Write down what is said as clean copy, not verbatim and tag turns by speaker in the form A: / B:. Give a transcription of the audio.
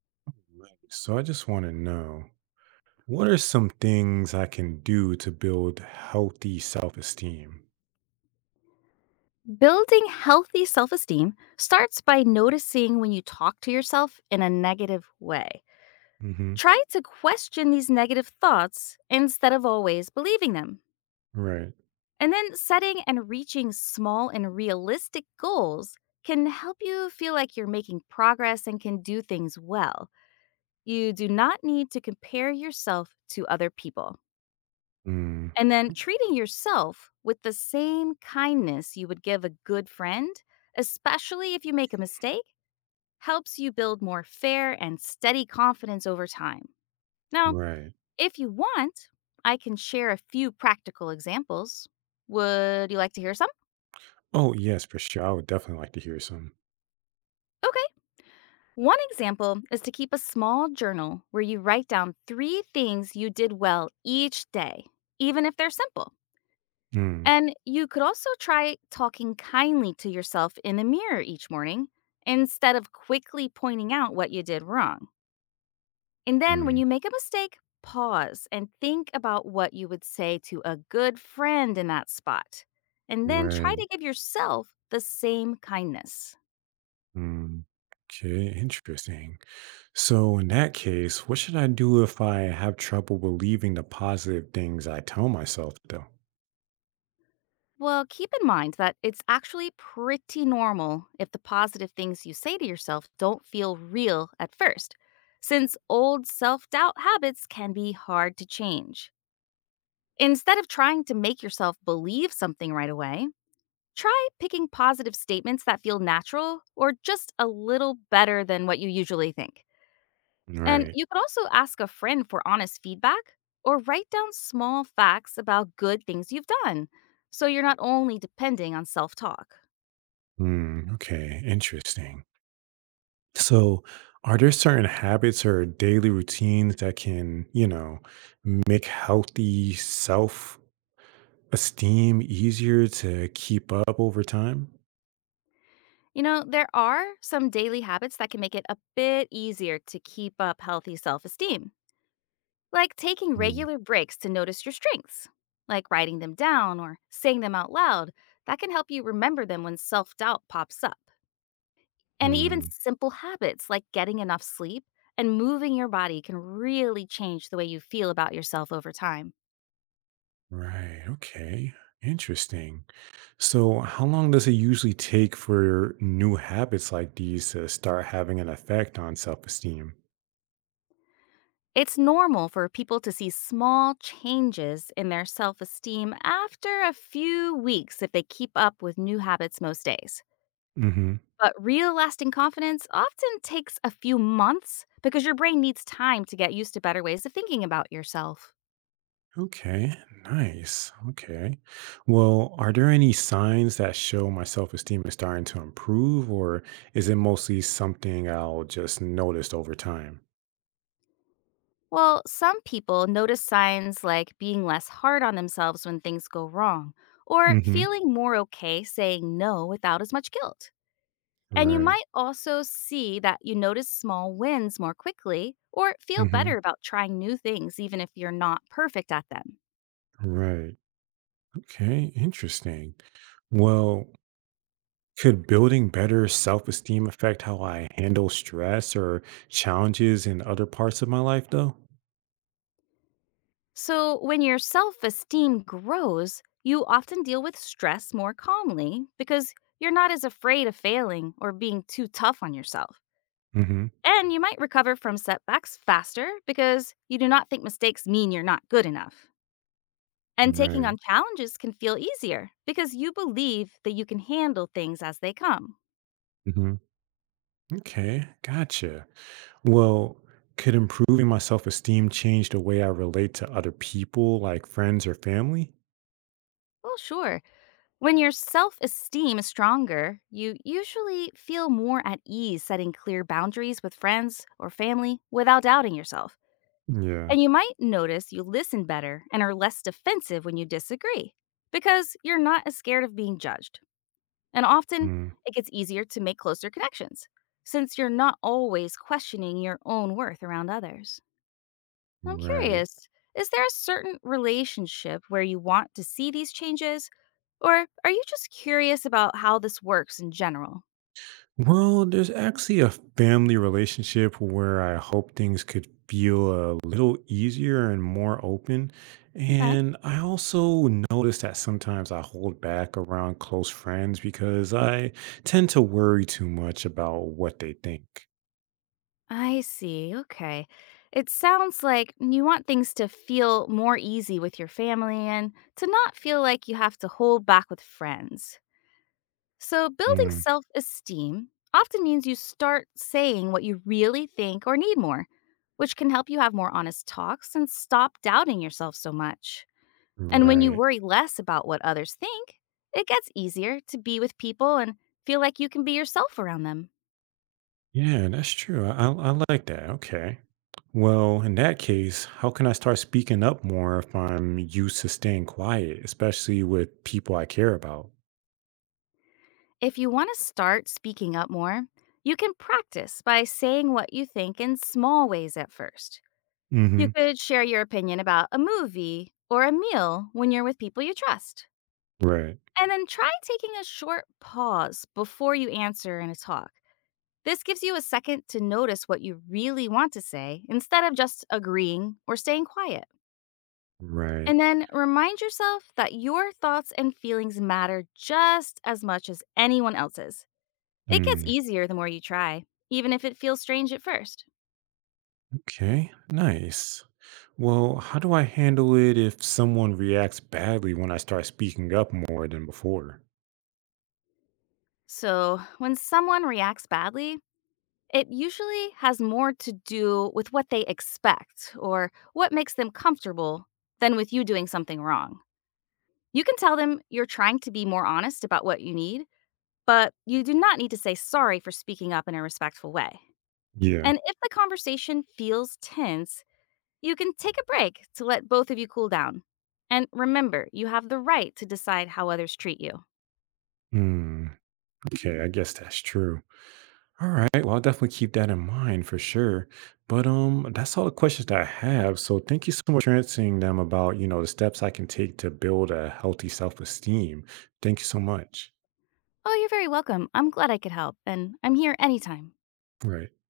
A: Right. So I just want to know what are some things I can do to build healthy self esteem?
B: Building healthy self esteem starts by noticing when you talk to yourself in a negative way.
A: Hmm.
B: Try to question these negative thoughts instead of always believing them.
A: Right.
B: And then setting and reaching small and realistic goals can help you feel like you're making progress and can do things well. You do not need to compare yourself to other people.
A: Mm,
B: And then treating yourself with the same kindness you would give a good friend, especially if you make a mistake, helps you build more fair and steady confidence over time. Now,
A: right.
B: if you want, I can share a few practical examples. Would you like to hear some?
A: Oh, yes, for sure. I would definitely like to hear some.
B: Okay. One example is to keep a small journal where you write down three things you did well each day, even if they're simple.
A: Mm,
B: And you could also try talking kindly to yourself in the mirror each morning instead of quickly pointing out what you did wrong. And then when
A: mm,
B: you make a mistake, pause and think about what you would say to a good friend in that spot. And then try
A: right.
B: to give yourself the same kindness.
A: Mm. Okay, interesting. So, in that case, what should I do if I have trouble believing the positive things I tell myself, though?
B: Well, keep in mind that it's actually pretty normal if the positive things you say to yourself don't feel real at first, since old self doubt habits can be hard to change. Instead of trying to make yourself believe something right away, try picking positive statements that feel natural or just a little better than what you usually think. And
A: Right.
B: you could also ask a friend for honest feedback or write down small facts about good things you've done, so you're not only depending on self talk.
A: Mm, okay, interesting. So, are there certain habits or daily routines that can, you know, make healthy self esteem easier to keep up over time?
B: You know, there are some daily habits that can make it a bit easier to keep up healthy self esteem, like taking
A: Mm,
B: regular breaks to notice your strengths, like writing them down or saying them out loud. That can help you remember them when self doubt pops up. And even
A: mm,
B: simple habits like getting enough sleep and moving your body can really change the way you feel about yourself over time.
A: right. Okay. Interesting. So, how long does it usually take for new habits like these to start having an effect on self esteem?
B: It's normal for people to see small changes in their self esteem after a few weeks if they keep up with new habits most days. But real lasting confidence often takes a few months, because your brain needs time to get used to better ways of thinking about yourself.
A: Okay, nice. Okay. Well, are there any signs that show my self esteem is starting to improve, or is it mostly something I'll just notice over time?
B: Well, some people notice signs like being less hard on themselves when things go wrong, or
A: Hmm.
B: feeling more okay saying no without as much guilt. And you
A: Right.
B: might also see that you notice small wins more quickly, or feel
A: Hmm.
B: better about trying new things, even if you're not perfect at them.
A: Right. Okay, interesting. Well, could building better self esteem affect how I handle stress or challenges in other parts of my life, though?
B: So, when your self esteem grows, you often deal with stress more calmly, because you're not as afraid of failing or being too tough on yourself.
A: Hmm.
B: And you might recover from setbacks faster because you do not think mistakes mean you're not good enough. And taking on
A: Right.
B: challenges can feel easier because you believe that you can handle things as they come.
A: Hmm. Okay, gotcha. Well, could improving my self esteem change the way I relate to other people, like friends or family?
B: Well, sure. When your self esteem is stronger, you usually feel more at ease setting clear boundaries with friends or family without doubting yourself.
A: Yeah.
B: And you might notice you listen better and are less defensive when you disagree, because you're not as scared of being judged. And often,
A: Mm,
B: it gets easier to make closer connections, since you're not always questioning your own worth around others. I'm
A: right.
B: curious, is there a certain relationship where you want to see these changes, or are you just curious about how this works in general?
A: Well, there's actually a family relationship where I hope things could feel a little easier and more open.
B: Okay.
A: And I also notice that sometimes I hold back around close friends because I tend to worry too much about what they think.
B: I see. Okay. It sounds like you want things to feel more easy with your family, and to not feel like you have to hold back with friends. So, building
A: Mm,
B: self esteem often means you start saying what you really think or need more, which can help you have more honest talks and stop doubting yourself so much. And when you
A: right.
B: worry less about what others think, it gets easier to be with people and feel like you can be yourself around them.
A: Yeah, that's true. I like that. Okay. Well, in that case, how can I start speaking up more if I'm used to staying quiet, especially with people I care about?
B: If you want to start speaking up more, you can practice by saying what you think in small ways at first. You
A: Hmm.
B: could share your opinion about a movie or a meal when you're with people you trust.
A: Right.
B: And then try taking a short pause before you answer in a talk. This gives you a second to notice what you really want to say instead of just agreeing or staying quiet.
A: Right.
B: And then remind yourself that your thoughts and feelings matter just as much as anyone else's. It gets
A: Mm,
B: easier the more you try, even if it feels strange at first.
A: okay. Nice. Well, how do I handle it if someone reacts badly when I start speaking up more than before?
B: So, when someone reacts badly, it usually has more to do with what they expect or what makes them comfortable than with you doing something wrong. You can tell them you're trying to be more honest about what you need, but you do not need to say sorry for speaking up in a respectful way.
A: Yeah.
B: And if the conversation feels tense, you can take a break to let both of you cool down. And remember, you have the right to decide how others treat you.
A: Mm, okay. I guess that's true. All right. Well, I'll definitely keep that in mind for sure. But that's all the questions that I have. So thank you so much for answering them, about, you know, the steps I can take to build a healthy self-esteem. Thank you so much.
B: Oh, you're very welcome. I'm glad I could help, and I'm here anytime.
A: Right.